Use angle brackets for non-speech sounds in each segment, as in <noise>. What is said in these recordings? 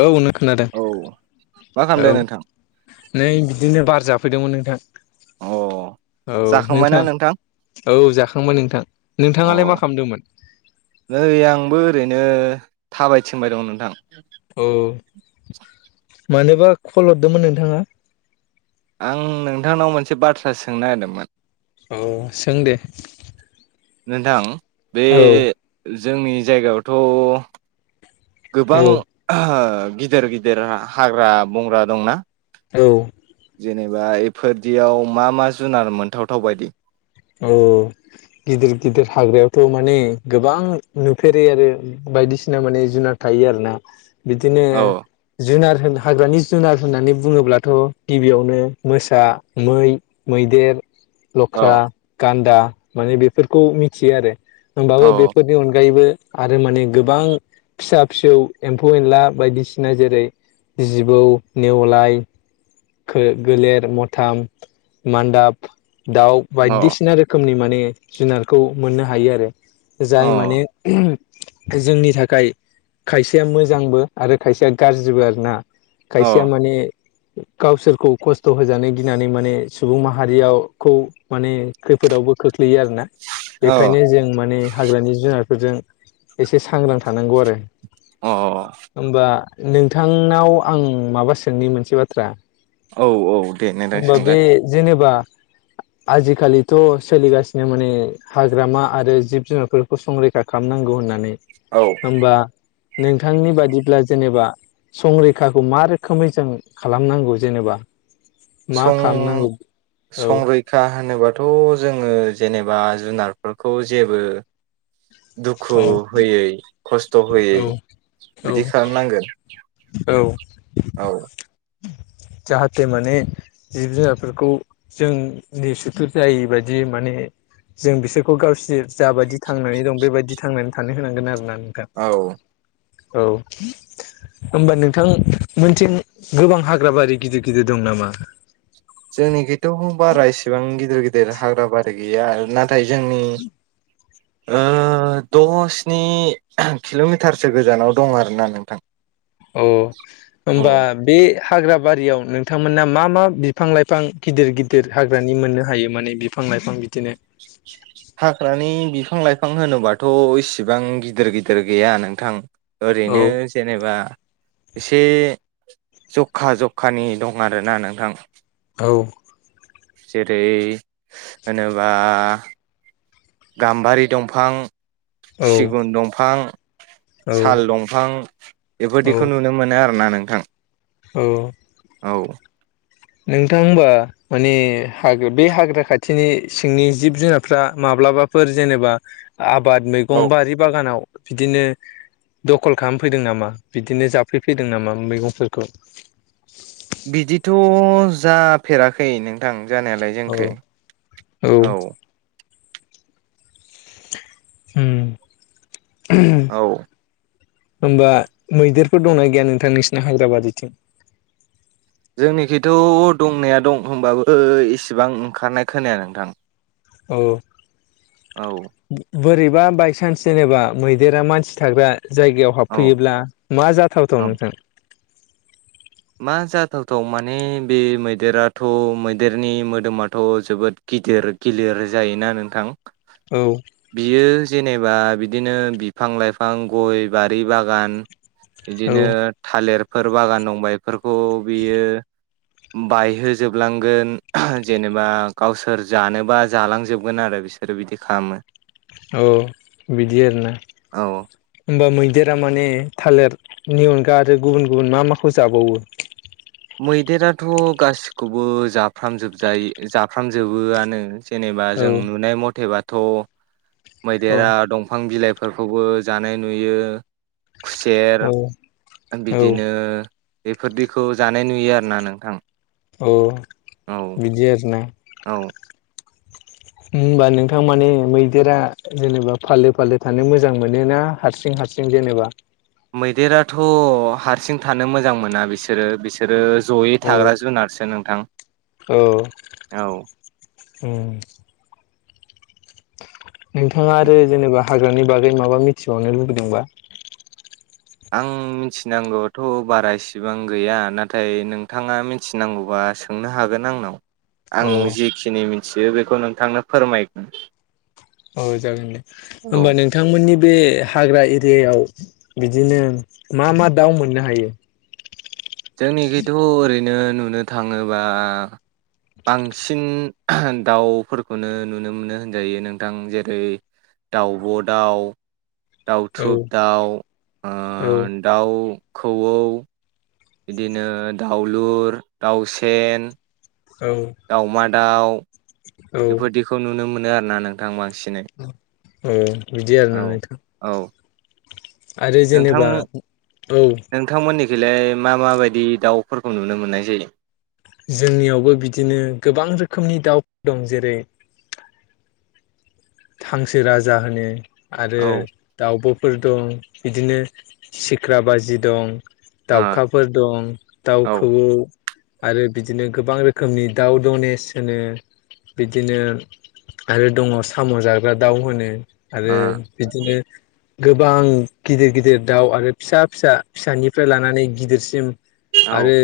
औ नों खोनादों औ मा खालामदों औ नोंथां नै बिदिनो बार जाफैदोंमोन नोंथाङा। अ औ जाखांबायना नोंथां नोंथाङा औ जाखांमोन नोंथां। नोंथाङालाय अ मा खालामदोंमोन? नै आंबो ओरैनो थाबाय थिंबाय दं नोंथां। औ मानोबा कल हरदोंमोन नोंथाङा? आं नोंथांनाव मोनसे बाथ्रा सोंनो नागिरदोंमोन। औ सों दे। नोंथां बे औ जोंनि जायगायावथ गोबां औ गिदिर गिदिर हाग्रा बंग्रा दंना औ जेनेबा इफोरदियाव मा मा जुनार मोनथावथाव बायदि औ गिदिर गिदिर हाग्रायावथ माने गोबां नुफेरै आरो बायदिसिना माने जुनाद हायो आरो ना बिदिनो औ जुनार होन हाग्रानि जुनार होननानै बुंङोब्लाथ गिबियावनो मोसा मै मैदेर लख्रा औ गान्दा माने बेफोरखौ मिथियो आरो होमबाबो औ बेफोरनि अनगायैबो आरो माने गोबां फिसा फिसौ एम्फौ एनला बायदिसिना जेरै जिबौ नेवलाय खो गोलेर मथाम मान्दाब दाउ औ बायदिसिना रोखोमनि मोन नि जुनारखौ मोननो हायो आरो जाय अ माने जोंनि थाखाय खायसेया मोजांबो आरो खायसेया गाज्रिबो आरो ना खायसेया अ माने गावसोरखौ खस्थ होजानो गिनानै माने सुबुं माहारियाव खौ माने खैफोदावबो खो ख्लैयो आरो ना अ बेखायनो जों माने हाग्रानि जुनारफोरजों एसे सांग्रां थानांगौ आरो अ होमबा नोंथांनाव आं माबा सोंनि मोनसे बाथ्रा औ औ दे नोंथां होमबा बे सोंलाय जेनेबा <inaudible> आजिखालिथ सोलिगासिनो माने हाग्रामा आरो जिब जुनारफोरखौ संरैखा खालामनांगौ गौ होननानै औ होमबा नोंथांनि बादिब्ला जेनेबा संरैखाखौ मा रोखोमै जों खालामनांगौ जेनेबा मा सं खालामनांगौ औ संरैखा आंनोबाथ' जोङो जेनेबा जुनारफोरखौ जेबो दुखु औ होयै खस्थ होयै औ बिदि औ खालामनांगोन। औ औ जाहाथे माने जिब जुनारफोरखौ जों निसुथुर जायै बायदि माने जों बिसोरखौ गावसोर जाबायदि थांनानै दं बेबायदि थांनानै थानो होनांगोन आरो ना। औ औ होमबा नोंथां मोनथिं गोबां हाग ग्राबारि गिदिर गिदिर दं नामा? जोंनि खैथ' बारा इसेबां गिदिर गिदिर हाग्राबारि गैया ना थाय जोंनि ओ दसनि किल मिटारसो गोजानाव दं आरोना नोंथां। औ औ होमबा बे हाग्रा बारियाव नोंथांमोना मा मा बिफां लाइफां गिदिर गिदिर हाग्रानि मोननो हायो। माने बिफां फां लाइफां बिदिनो हाग्रानि बिफां लाइफां होनोबाथ' इसिबां गिदिर गिदिर गैया नोंथां। औ ओरैनो जेनेबा एसे ज'खा ज'खानि दं आरोना नोंथां। औ जेरै होनोबा गाम्बारि दंफां, औ सिगुन दंफां साल दंफां औ बेफोरदिखौ नुनो मोनो आरोना नोंथां‌। औ औ नोंथां होमबा माने हाग बे हाग्रा खाथिनि सिंनि जिब जुनारफ्रा माब ब्लाबाफोर जेनेबा आबाद मैगं बारि बागानाव बिदिनो दखल खालामफैदों नामा? बिदिनो जाफैफैदों नामा मैगंफोरखौ बिदिथ' जाफेराखै नोंथां। जानायालाय औ जोंखै औ उम औ होमबा मैदेरफोर दंना गैया नोंथां नोंसिना हाग्राबारिथिं? जोंनिखिथ' दंनाया दं होमबो इसेबां ओंखारनाय खोनाया नोंथां। औ औ बोरि बा बायसान्स जेनेबा मैदेरा मानसि थाग्रा जायगायाव औ हाबफैयोब्ला मा जाथावथाव औ नोंथां। मा जाथावथाव माने बे मैदेराथ' मैदेरनि मोदोमाथ' जोबोद गिदिर गिलिर जायोना नोंथां औ बियो जेनेबा बिदिनो बिफां लाइफां गय बारि बागान इदिनो औ थालेर फोर बागान दंबा इफोरखौ बियो बायहोजोबलांगोन जेनेबा गावसोर जानोबा जालांजोबगोन आरो। बिसोरो बिदि खामो। औ बिदि आरोना औ होमबा मै देरा माने थालेरनि अनगा आरो गुबुन गुबुन मा माखौ जाबावो? मैदेराथ' गासिखौबो जाफ्रामजोबजाय जाफ्रामजोबोआनो। जेनेबा औ जों नुनाय मथेबाथ' औ मैदेरा दंफां बिलाइ फोरखौबो जानाय नुयो। खुसेर औ औ बिदिनो बेफोर दैखौ जानाय नुयो आरोना नोंथां। औ औ बिदि आरोना औ होमबा नोंथां माने मैदेरा जेनेबा फालो फालो थानो मोजां मोनो ना हारसिं हार हारसिं जेनेबा मैदेराथ' हारसिं थानो मोजां मोना बिसोरो बिसोरो जयै औ थाग्रा जुनारसो नोंथां औ औ ओम नोंथाङा आरो जेनेबा हाग्रानि बागै माबा मिथिबावनो लुबैदोंबा आं मिथिनांगौथ' बारा इसिबां गैया नाथाय नोंथाङा मिथिनांगौबा सोंनो हागोन आंनाव आं औ जिखिनि मिथियो बेखौ नोंथांनो फोरमायगोन औ जागोन दे औ होमबा नोंथांमोननि बे हाग्रा एरियायाव बिदिनो मा मा दाउ मोननो हायो जोंनिखिथ' ओरैनो नुनो थाङोबा बांसिन दाउफोरखौनो नुनो मोनो होनजायो नोंथां जेरै दाउब' दाउ औ दाउथुब दाउ अ औ दाउ खौवौ बिदिनो दाउलुर दाउसेेन औ दाउ औ बेफोरदिखौ नुनो मोनो आरो ना नोंथां बांसिन औ बिदि आरो औ ना नोंथां औ आरो नोंथां जेनेबा औ नोंथांमोननिखैलाय मा माबायदि दाउफोरखौ नुनो मोननाय जायो जोंनियावबो बिदिनो गोबां रोखोमनि दाउ दं जेरै हांसो राजा होनो आरो औ दाउबो फोर दं बिदिनो सिख्रा बाजि दं ओ दाउखाफोर दं औ दाउखौ। आरो बिदिनो गोबां रोखोमनि दाउ दनेस होनो। बिदिनो आरो दङ साम' जा ग्रा दाउ होनो आरो बिदिनो। गोबां गिदिर गिदिर दाउ आरो फिसा फिसा फिसानिफ्राय लानानै गिदिरसिम। ओ आरो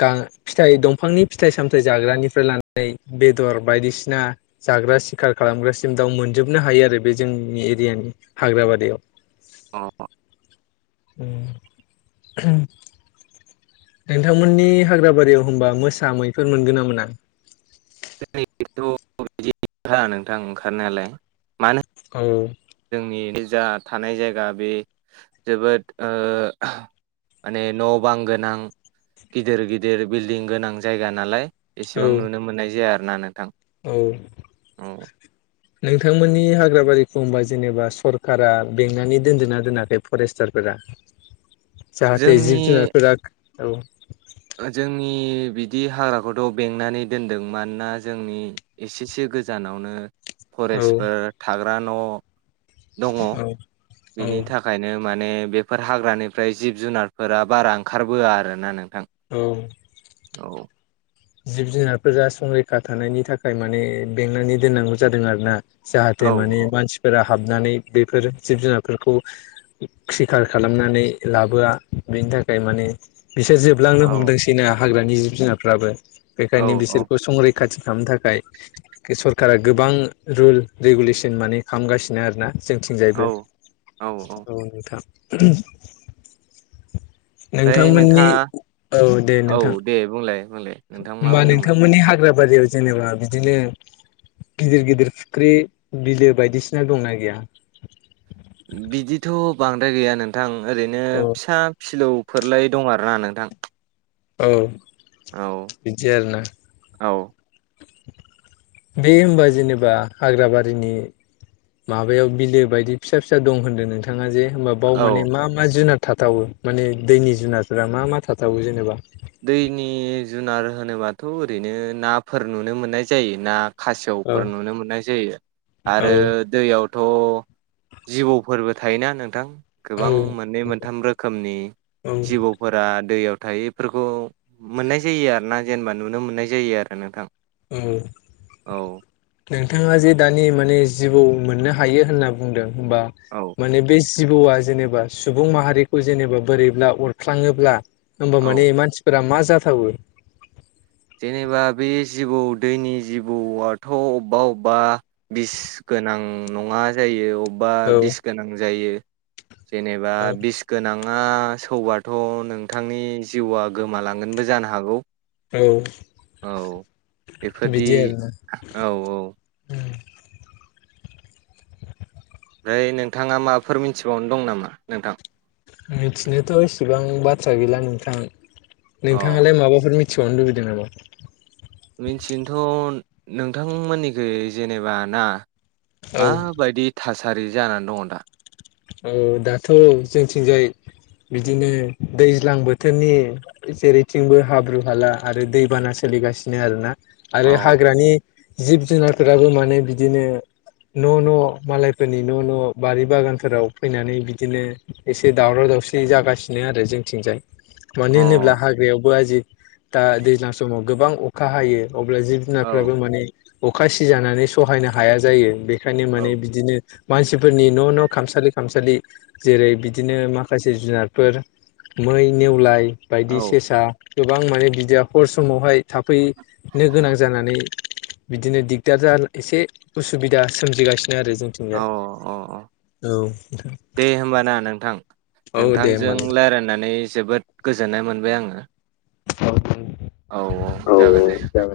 गा फिथाइ दंफांनि फिथाइ सामथाय जाग्रानिफ्राय लानानै बेदर बायदिसिना जाग्रा। सिखार खालामग्रासिम दाउ मोनजोबनो हायो आरो बे जोंनि एरियानि हाग्राबारियाव। अ उम नोंथांमोननि हाग्राबारियाव होनबा मोसा मैफोर मोनगोना मोना। <unintelligible> बिदि नोंथां ओंखारनायालाय मानो। औ। जोंनि जा थानाय जायगा बे जोबोद ओ माने न' बां गोनां गिदिर गिदिर बिल्डिं गोनां जायगा नालाय। औ एसेबां नुनो मोननाय जाया आरो ना नोंथां। औ औ नोंथांमोननि हाग्रा बारिखौ होनबा जेनेबा सरकारा बेंनानै दोनदोंना दोनाखै फरेस्टारफोर। रा जाहाथे जोंनि जिब जुनार फोराआ औ। जोंनि बिदि हाग्राखौथ' बेंनानै दोनदों मानोना जोंनि एसेसो। गोजानावनो। औ फरेस्टफोर थाग्रा न' दङ औ औ बिनि थाखायनो। माने बेफोर हाग्रानिफ्राय जिब-जुनारफोरा बारा ओंखारबोआ आरो ना नोंथां। औ औ जिब-जुनारफोरा संरैखा थानायनि थाखाय माने बेंनानै दोननांगौ जादों आरो ना। औ जाहाथे माने औ मानसिफोरा हाबनानै बेफोर जिब जुनारफोरखौ सिखार खालामनानै लाबोआ बे थाखाय माने। बिसोर जोबलांनो औ हमदोंसैना हाग्रानि जिब जुनारफ्राबो औ बेखायनो औ बिसोरखौ संरै खाथि खालामनो थाखाय सरकारा गोबां रुल रेगुलेसन माने खालामगासिनो आरो ना। औ जोंथिंजायबो औ नोंथां। ओमफ्राय नोंथांमोननि नोंथाङा औ दे औ नोंथां। दे बुंलाय बुंलाय नोंथां मा होमबा बुंदोंमोन नोंथांमोननि हाग्रा बारियाव जेनेबा बिदिनो गिदिर गिदिर फुख्रि बिलो बायदिसिना दंना गैया? बिदिथ' बांद्राय गैया नोंथां ओरैनो औ फिसा फिलौ। फोरलायै दं आरोना नोंथां। औ औ बिदि आरोना औ <inaudible> बे माबायाव बिलो बायदि फिसा फिसा दं होनदों नोंथाङा जे। होनबा बाव औ माने मा मा जुनाद थाथावो माने दैनि जुनारफोरा मा मा थाथावो जेनेबा। दैनि जुनार होनोबाथ' ओरैनो नाफोर नुनो मोननाय जायो ना। औ खासेवफोर नुनो मोननाय जायो औ आरो दैयाव। थ' जिबौफोरबो थायोना नोंथां। औ गोबां मोननै मोनथाम रोखोमनि औ जिबौफोरा दैयाव थायो। फोरखौ मोननाय जायो आरोना जेनेबा नुनो मोननाय जायो आरो नोंथां। औ औ नोंथाङा जे दानि माने जिबौ। मोननो हायो होनना बुंदों होनबा औ माने बै जिबौआ जेनेबा सुबुं माहारिखौ जेनेबा बोरैब्ला अरफ्लांङोब्ला ओमबा औ माने मानसिफोरा मा जाथावो जेनेबा बे जिबौ दैनि जिबौआथ ओबावबा ओबावबा बिस गो गोनां नंङा जायो अबौबा औ बिस गोनां जायो। जेनेबा औ बिस गोनां मा सौबाथ नोंथांनि जिउआ गोमालांगोनबो जानो हागौ। औ। औ एफोरदि बिदि आरोना औ औ। फ्राय नोंथांङा माबाफोर मिथिबावनो दं नामा नोंथां? मिथिनोथ इसिबां बाथ्रा गैला नोंथां अ नोंथांङालाय माबाफोर मि थिबावनो लुबैदों नामा? मिथिनोथ नोंथांमोननिखै जेनेबा ना औ माबायदि थासारि जानान दंङ दा? औ दाथ जोंनिथिंजाय बिदिनो दैज्लां बोथोरनि जेरैथिंबो हाब्रुु हाला आरो दैबाना सोम जिगासिनो आरोना अ आरो हाग्रानि जिब जुनारफोराबो माने बिदिनो‌ न' न' मालायफोरनि न' न' बारि बागान फोराव फैनानै बिदिनो एसे दावराव दावसि जागासिनो आरो जोंथिं जाय । अ मानो होनोब्ला हाग्रायावबो आजि दा दैज्लां समाव गोबां अखा हायो। अब्ला जिब औ जुनारफ्राबो माने अखा सिजानानै सहायनो हाया जायो बेखायनो औ माने बिदिनो मानसिफोरनि न' न' खामसालि खामसालि जेरै बिदिनो माखासे जुनारफोर मै नेवलाय बायदि औ सेसा गोबां माने बिदिया हर समावहाय थाफै नो गोनां जानानै बिदिनो दिगदार जान एसे उसुबिदा सोमजिगासिनो आरो अ जोंथिंजा। अ दे होमबा ना नोंथां औ दे नोंथांजों होमबा लायरायनानै जोबोद गोजोननाय मोनबाय आंङो। औ दे औ औ जागोन दे नोंथां